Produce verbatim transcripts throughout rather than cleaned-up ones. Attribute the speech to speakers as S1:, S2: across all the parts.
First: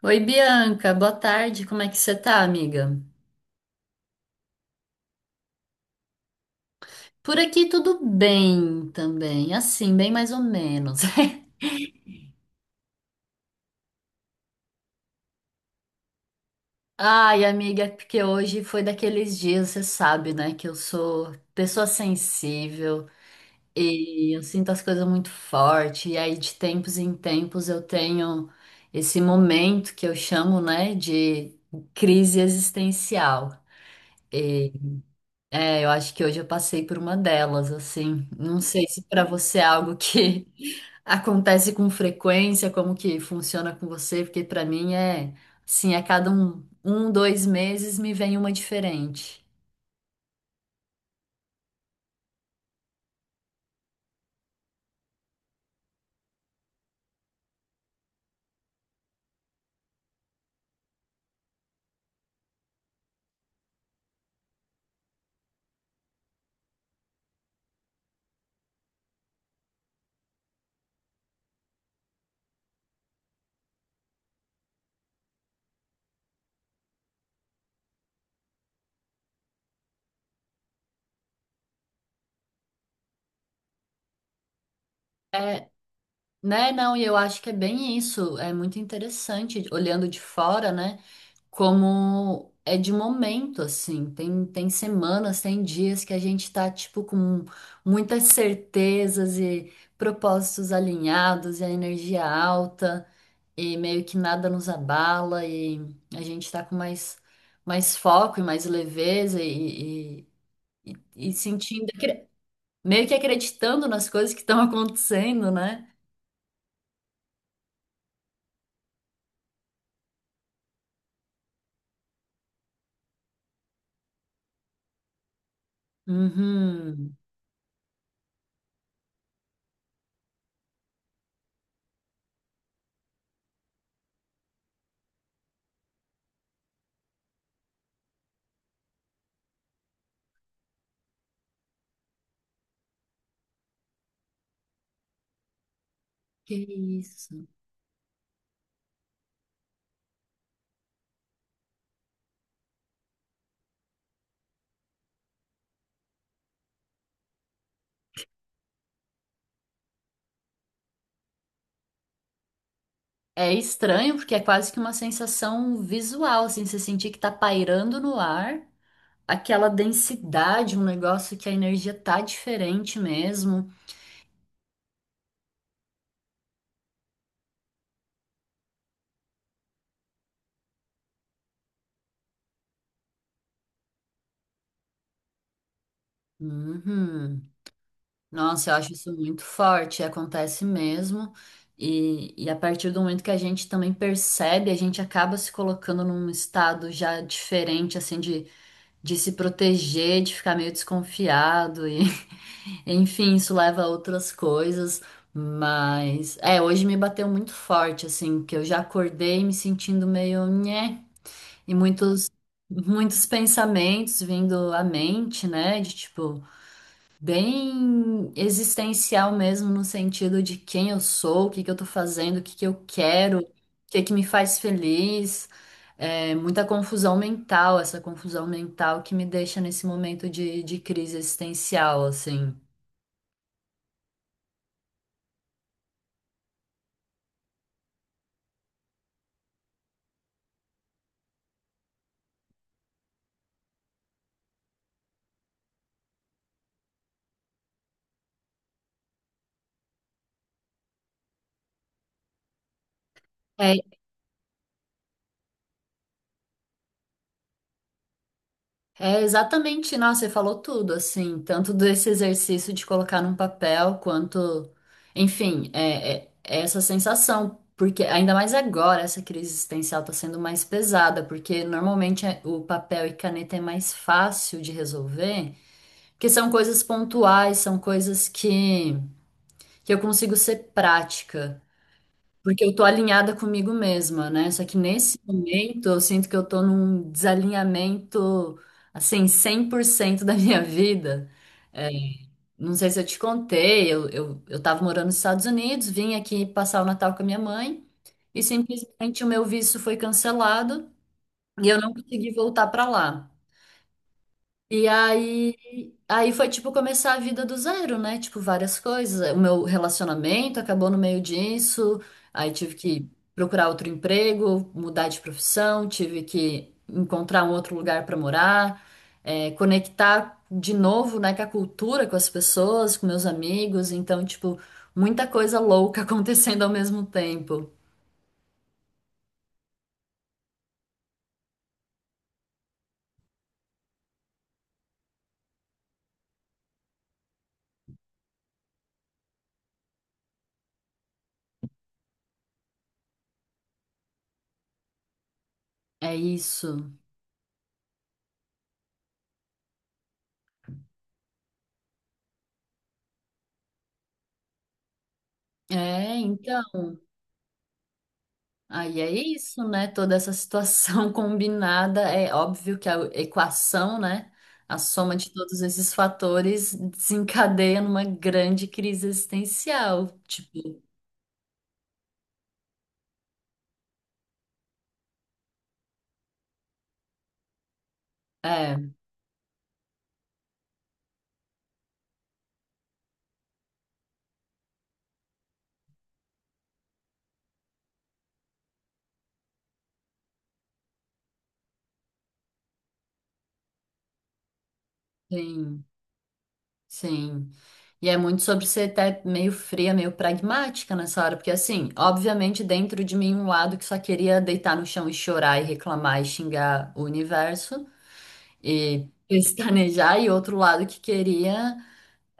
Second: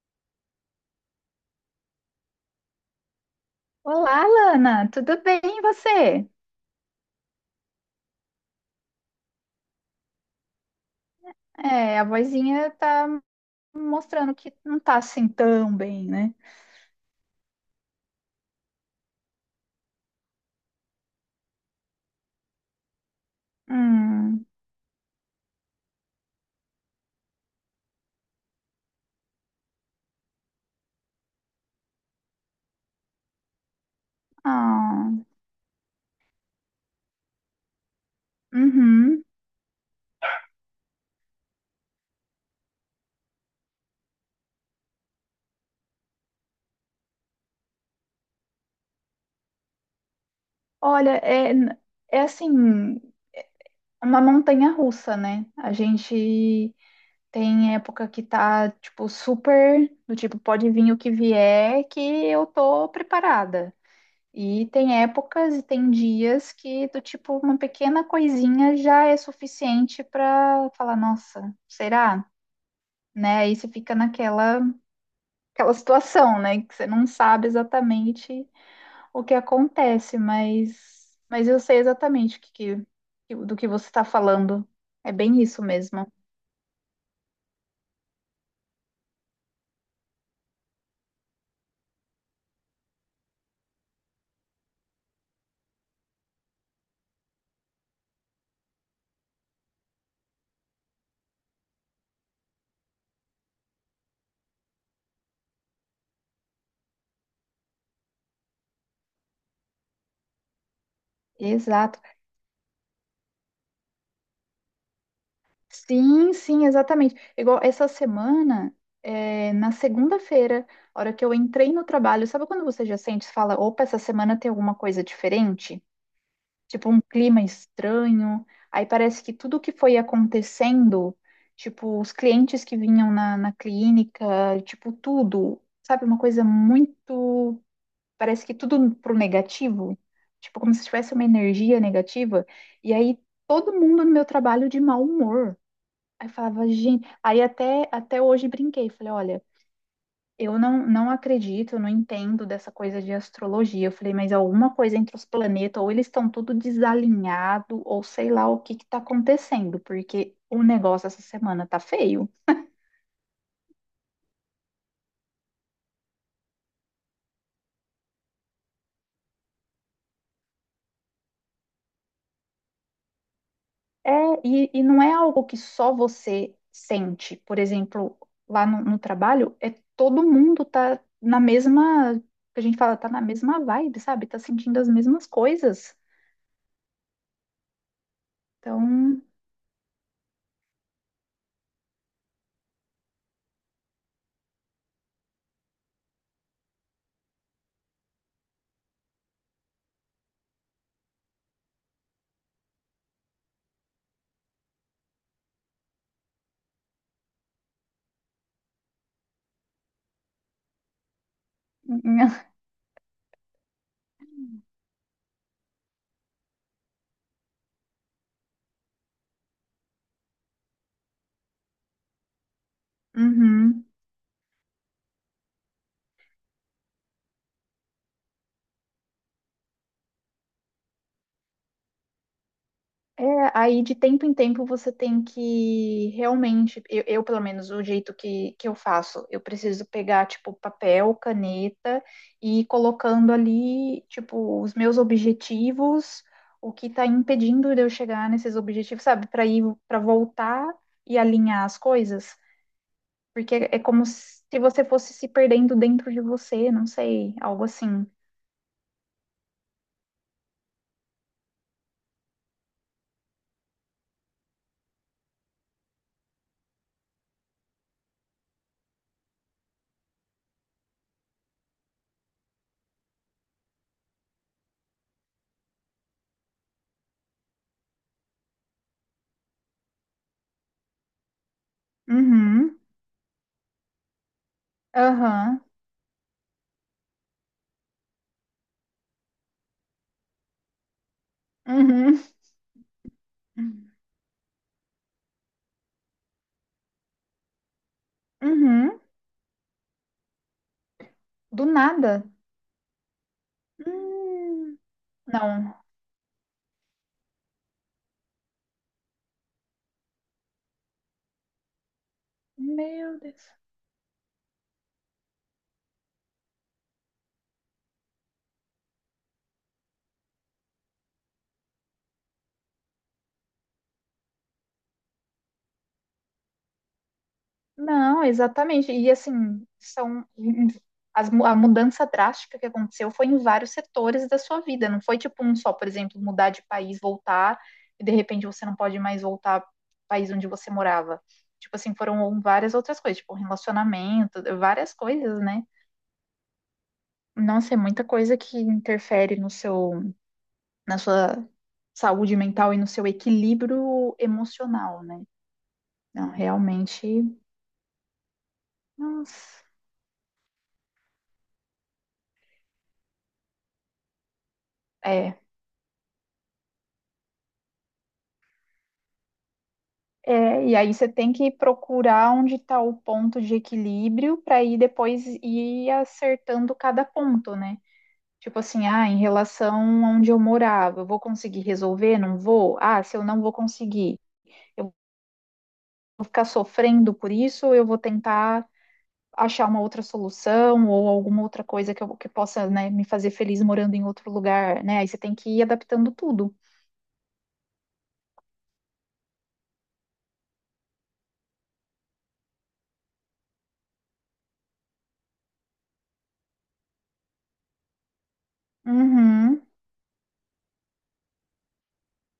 S1: Oi, Bianca, boa tarde. Como é que você tá, amiga?
S2: Olá, Lana, tudo bem e você?
S1: Por aqui tudo bem também, assim, bem mais ou menos.
S2: É, a vozinha tá mostrando que não tá assim tão bem, né?
S1: Ai, amiga, é porque hoje foi daqueles dias, você sabe, né, que eu sou pessoa sensível e eu
S2: Hum,
S1: sinto as coisas muito forte, e aí de tempos em tempos eu tenho esse momento que eu chamo, né, de crise existencial.
S2: ah,
S1: É, eu acho que hoje eu passei por uma delas, assim. Não sei se
S2: uhum.
S1: para você é algo que acontece com frequência, como que funciona com você, porque para mim é, assim, a cada um, um, dois meses me vem uma diferente.
S2: Olha, é, é assim, uma montanha russa, né? A gente tem época que tá, tipo, super, do tipo, pode vir o que vier, que eu tô preparada. E tem épocas e tem dias que do tipo uma pequena coisinha já é suficiente para falar, nossa, será? Né? Aí você fica naquela aquela situação, né, que você não sabe exatamente o que acontece, mas mas eu sei exatamente o que, que- do que você está falando. É bem isso
S1: É,
S2: mesmo.
S1: né? Não, e eu acho que é bem isso. É muito interessante olhando de fora, né? Como é de momento, assim. Tem, tem semanas, tem dias que a gente tá, tipo, com muitas certezas e propósitos alinhados e a energia alta e meio que nada nos abala e a gente tá com mais, mais foco e mais leveza e, e, e- e sentindo,
S2: Exato.
S1: acre- meio que acreditando nas coisas que estão acontecendo, né?
S2: Sim, sim, exatamente. Igual essa semana, é, na segunda-feira, a hora que eu entrei no trabalho, sabe quando você já sente, e fala, opa, essa semana tem alguma coisa diferente? Tipo, um
S1: Uhum.
S2: clima estranho. Aí parece que tudo que foi acontecendo, tipo, os clientes que vinham na, na clínica, tipo, tudo, sabe, uma coisa muito. Parece que tudo pro negativo. Tipo, como se tivesse uma energia negativa. E aí todo mundo no meu trabalho de mau humor. Aí eu
S1: Que
S2: falava, gente.
S1: isso.
S2: Aí até, até hoje brinquei. Falei, olha, eu não, não acredito, eu não entendo dessa coisa de astrologia. Eu falei, mas alguma coisa entre os planetas, ou eles estão tudo desalinhado, ou sei lá o que que tá acontecendo, porque o negócio essa semana tá feio.
S1: É estranho porque é quase que uma sensação visual, assim, você sentir que tá pairando no ar, aquela densidade, um negócio que a energia tá diferente mesmo.
S2: É, e, e não é algo que só você sente. Por exemplo, lá no, no trabalho, é todo mundo tá na mesma, que a gente fala, tá na mesma vibe, sabe? Tá sentindo as mesmas coisas.
S1: Uhum. Nossa, eu acho isso
S2: Então.
S1: muito forte, acontece mesmo. E, e a partir do momento que a gente também percebe, a gente acaba se colocando num estado já diferente, assim, de de se proteger, de ficar meio desconfiado e enfim, isso leva a outras coisas, mas é, hoje me bateu muito forte assim, que eu já acordei me sentindo meio nhé, e muitos muitos pensamentos vindo à mente, né, de tipo bem existencial mesmo, no sentido de quem eu sou, o que que eu tô fazendo, o que que eu quero, o
S2: Uhum.
S1: que que me faz feliz. É, muita confusão mental, essa confusão mental que me deixa nesse momento de, de crise existencial, assim.
S2: É, aí de tempo em tempo você tem que realmente, eu, eu, pelo menos o jeito que, que eu faço, eu preciso pegar tipo papel, caneta e ir colocando ali tipo os meus objetivos, o que está impedindo de eu chegar nesses objetivos, sabe? Para ir, para voltar e alinhar as coisas, porque é
S1: É,
S2: como se você fosse se perdendo dentro de você, não sei, algo assim.
S1: é exatamente, nossa, você falou tudo, assim, tanto desse exercício de colocar num papel, quanto, enfim, é, é- é essa sensação, porque ainda mais agora essa crise existencial está sendo mais pesada, porque normalmente é- o papel e caneta é mais fácil de resolver, porque são coisas pontuais, são coisas que, que eu consigo ser prática. Porque eu
S2: Uhum,
S1: tô alinhada comigo mesma, né? Só que nesse
S2: aham,
S1: momento eu sinto que eu tô num desalinhamento, assim, cem por cento da minha vida. É,
S2: uhum,
S1: não sei se eu te contei, eu, eu, eu tava morando nos Estados Unidos, vim aqui passar o Natal com a minha mãe e
S2: uhum.
S1: simplesmente o meu visto foi cancelado
S2: Do
S1: e eu não
S2: nada.
S1: consegui voltar para lá.
S2: Hum,
S1: E
S2: não.
S1: aí, aí foi tipo começar a vida do zero, né? Tipo, várias coisas. O meu relacionamento acabou no meio disso, aí tive que
S2: Meu Deus.
S1: procurar outro emprego, mudar de profissão, tive que encontrar um outro lugar para morar, é, conectar de novo, né, com a cultura, com as pessoas, com meus amigos. Então, tipo, muita coisa louca acontecendo ao mesmo tempo.
S2: Não, exatamente. E assim, são as mu- a mudança drástica que aconteceu foi em vários setores da sua vida. Não foi tipo um só, por exemplo, mudar de país, voltar, e de repente você não pode mais voltar para o país onde você morava. Tipo assim, foram várias outras coisas, tipo relacionamento, várias coisas, né?
S1: É isso.
S2: Nossa, é muita coisa que interfere no seu, na sua saúde mental e no seu equilíbrio emocional, né?
S1: É,
S2: Não,
S1: então.
S2: realmente.
S1: Aí é
S2: Nossa.
S1: isso, né? Toda essa situação combinada, é óbvio que a equação, né? A soma de
S2: É.
S1: todos esses fatores desencadeia numa grande crise existencial.
S2: É, e
S1: Tipo,
S2: aí você tem que procurar onde está o ponto de equilíbrio para ir depois ir acertando cada ponto, né? Tipo assim,
S1: é,
S2: ah, em relação a onde eu morava, eu vou conseguir resolver? Não vou? Ah, se eu não vou conseguir, eu vou ficar sofrendo por isso, eu vou tentar achar uma outra solução ou alguma outra coisa que, eu, que possa, né, me fazer feliz morando em outro lugar, né? Aí você tem que ir
S1: sim,
S2: adaptando tudo.
S1: sim. E é muito sobre ser até meio fria, meio pragmática nessa hora, porque assim, obviamente dentro de mim um lado que só queria deitar no chão e chorar e reclamar e xingar o universo e
S2: Uhum,
S1: pestanejar, e outro lado que queria.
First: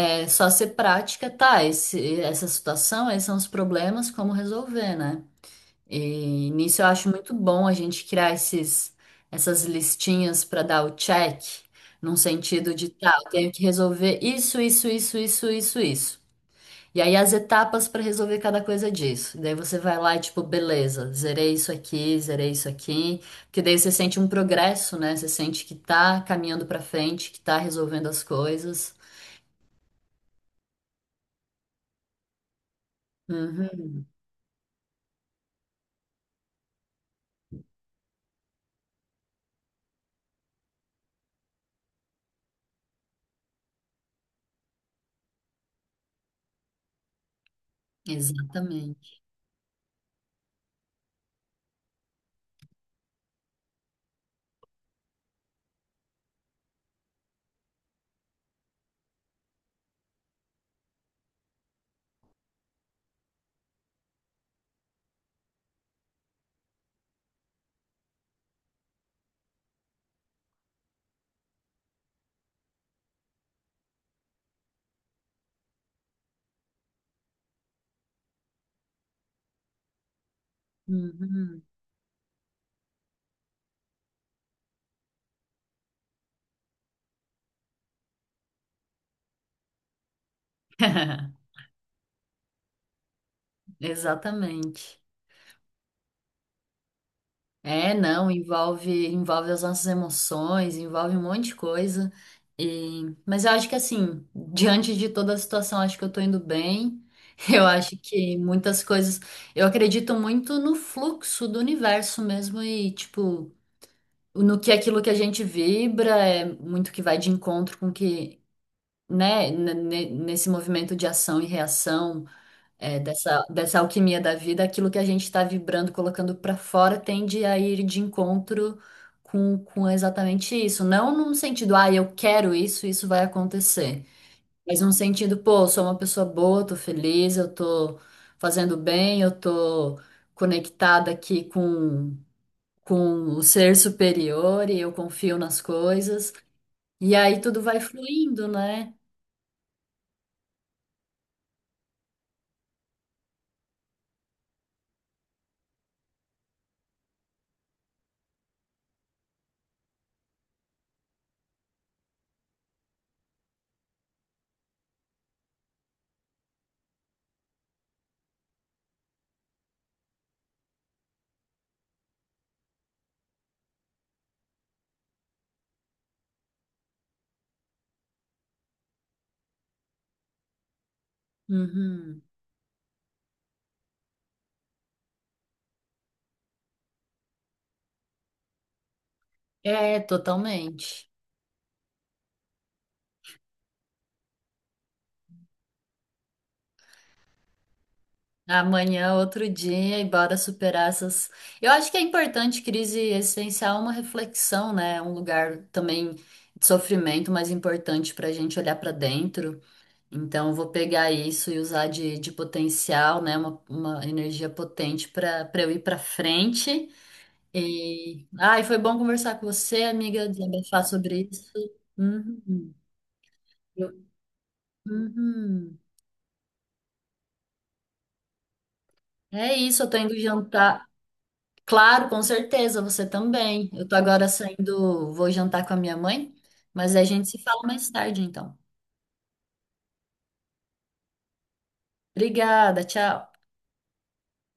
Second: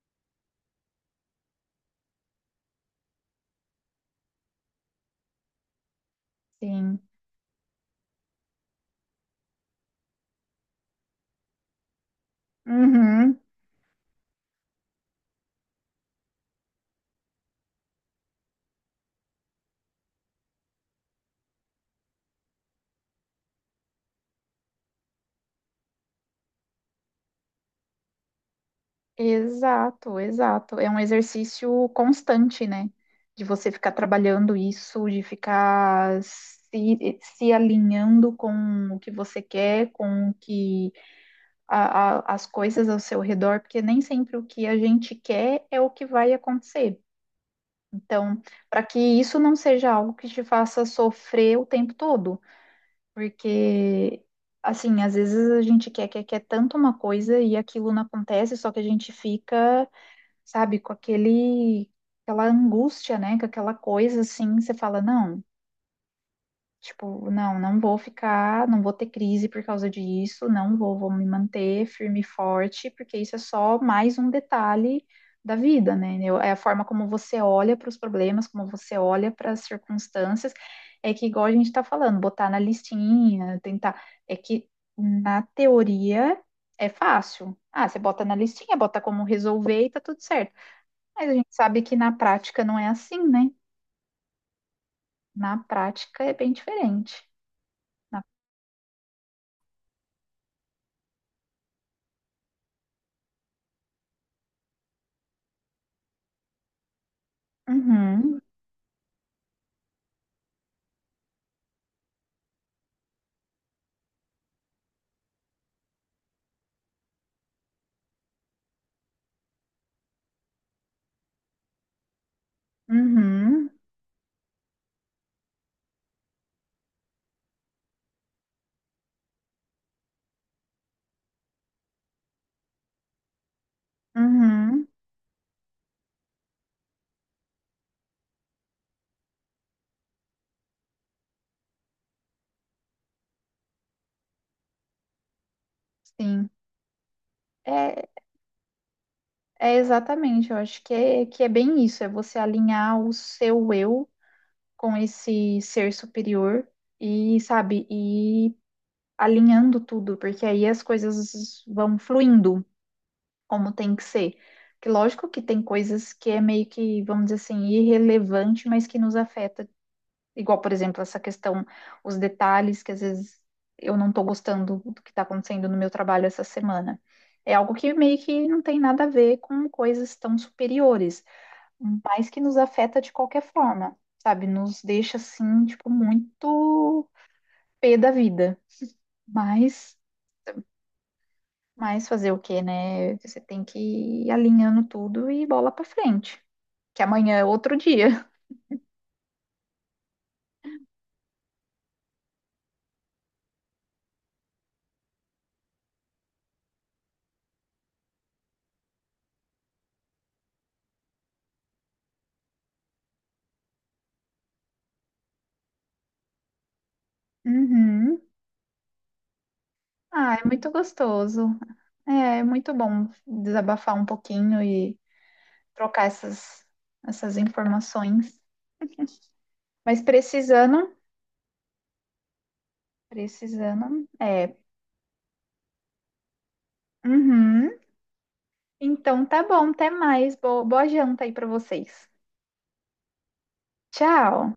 S1: É só ser prática, tá? Esse, essa situação, esses são os problemas, como resolver, né? E nisso eu
S2: sim.
S1: acho muito bom a gente criar esses, essas listinhas para dar o check, num sentido de, tá, eu
S2: Uhum.
S1: tenho que resolver isso, isso, isso, isso, isso, isso. E aí as etapas para resolver cada coisa disso. Daí você vai lá e tipo, beleza, zerei isso aqui, zerei isso aqui, porque daí você sente um progresso, né? Você sente que tá caminhando para frente, que tá resolvendo as coisas.
S2: Exato, exato. É um exercício constante, né? De você ficar
S1: Uhum.
S2: trabalhando isso, de ficar se, se alinhando com o que você quer, com o que a- a- as coisas ao seu redor, porque nem sempre o que a gente quer é o que vai acontecer. Então, para que
S1: Exatamente.
S2: isso não seja algo que te faça sofrer o tempo todo, porque assim, às vezes a gente quer, quer, quer tanto uma coisa e aquilo não acontece, só que a gente fica sabe? Com aquele, aquela angústia, né? Com aquela coisa assim, você fala, não, tipo, não, não vou ficar, não vou ter crise por causa disso, não vou, vou me manter firme e forte, porque isso é só mais um detalhe da vida, né? Eu- é a forma como você olha para os problemas, como você olha para as circunstâncias, é que igual a
S1: Uhum.
S2: gente está falando, botar na listinha, tentar, é que na teoria é fácil. Ah, você bota na listinha, bota como resolver e tá tudo certo. Mas a gente sabe que na prática não é assim, né?
S1: Exatamente.
S2: Na prática é bem diferente.
S1: É,
S2: Na-
S1: não, envolve, envolve as nossas emoções, envolve um monte de coisa. E... mas eu acho que assim, diante de toda a situação, acho que eu tô indo bem. Eu acho que
S2: Uhum,
S1: muitas coisas. Eu acredito muito no fluxo do universo mesmo e, tipo, no que aquilo que a gente vibra é muito que vai de encontro com que, né, n- n- nesse movimento de ação e reação. É, dessa,
S2: uhum,
S1: dessa alquimia da vida, aquilo que a gente está vibrando, colocando para fora, tende a ir de encontro com, com exatamente isso. Não num sentido, ah, eu quero isso, isso vai acontecer. Mas
S2: uhum,
S1: num sentido, pô, eu sou uma pessoa boa, tô feliz, eu tô fazendo bem, eu tô conectada aqui com, com o ser superior e eu confio nas coisas.
S2: sim.
S1: E aí tudo vai
S2: É,
S1: fluindo, né?
S2: é exatamente, eu acho que é, que é bem isso, é você alinhar o seu eu com esse ser superior e, sabe, e alinhando tudo, porque aí as coisas vão fluindo como tem que ser. Que lógico que tem coisas que é meio que, vamos dizer assim, irrelevante, mas que nos afeta. Igual, por exemplo, essa questão, os detalhes que às vezes eu não estou gostando do que está acontecendo no meu trabalho essa semana. É algo que meio que não tem nada a ver com coisas tão superiores,
S1: Uhum.
S2: mas que nos afeta de qualquer forma, sabe? Nos deixa assim, tipo, muito pé da vida. Mas,
S1: É, totalmente.
S2: mas fazer o quê, né? Você tem que ir alinhando tudo e bola pra frente, que amanhã é outro dia.
S1: Amanhã, outro dia, e bora superar essas. Eu acho que é importante crise existencial, é uma reflexão, né? É um lugar também de sofrimento, mas importante para a gente olhar para dentro. Então, eu vou pegar isso e usar de, de potencial, né? Uma, uma energia potente para para eu ir para frente.
S2: Uhum.
S1: E. Ai, foi bom conversar com você, amiga,
S2: Ah, é muito
S1: desabafar sobre
S2: gostoso.
S1: isso.
S2: É, é muito
S1: Uhum.
S2: bom
S1: Eu-
S2: desabafar um pouquinho e
S1: uhum.
S2: trocar essas, essas informações.
S1: É isso, eu tô
S2: Mas
S1: indo jantar.
S2: precisando,
S1: Claro, com certeza, você também. Eu tô
S2: precisando,
S1: agora
S2: é.
S1: saindo, vou jantar com a minha mãe, mas a gente se fala
S2: Uhum.
S1: mais tarde, então.
S2: Então tá bom, até mais. Boa, boa janta aí pra vocês.
S1: Obrigada, tchau.
S2: Tchau.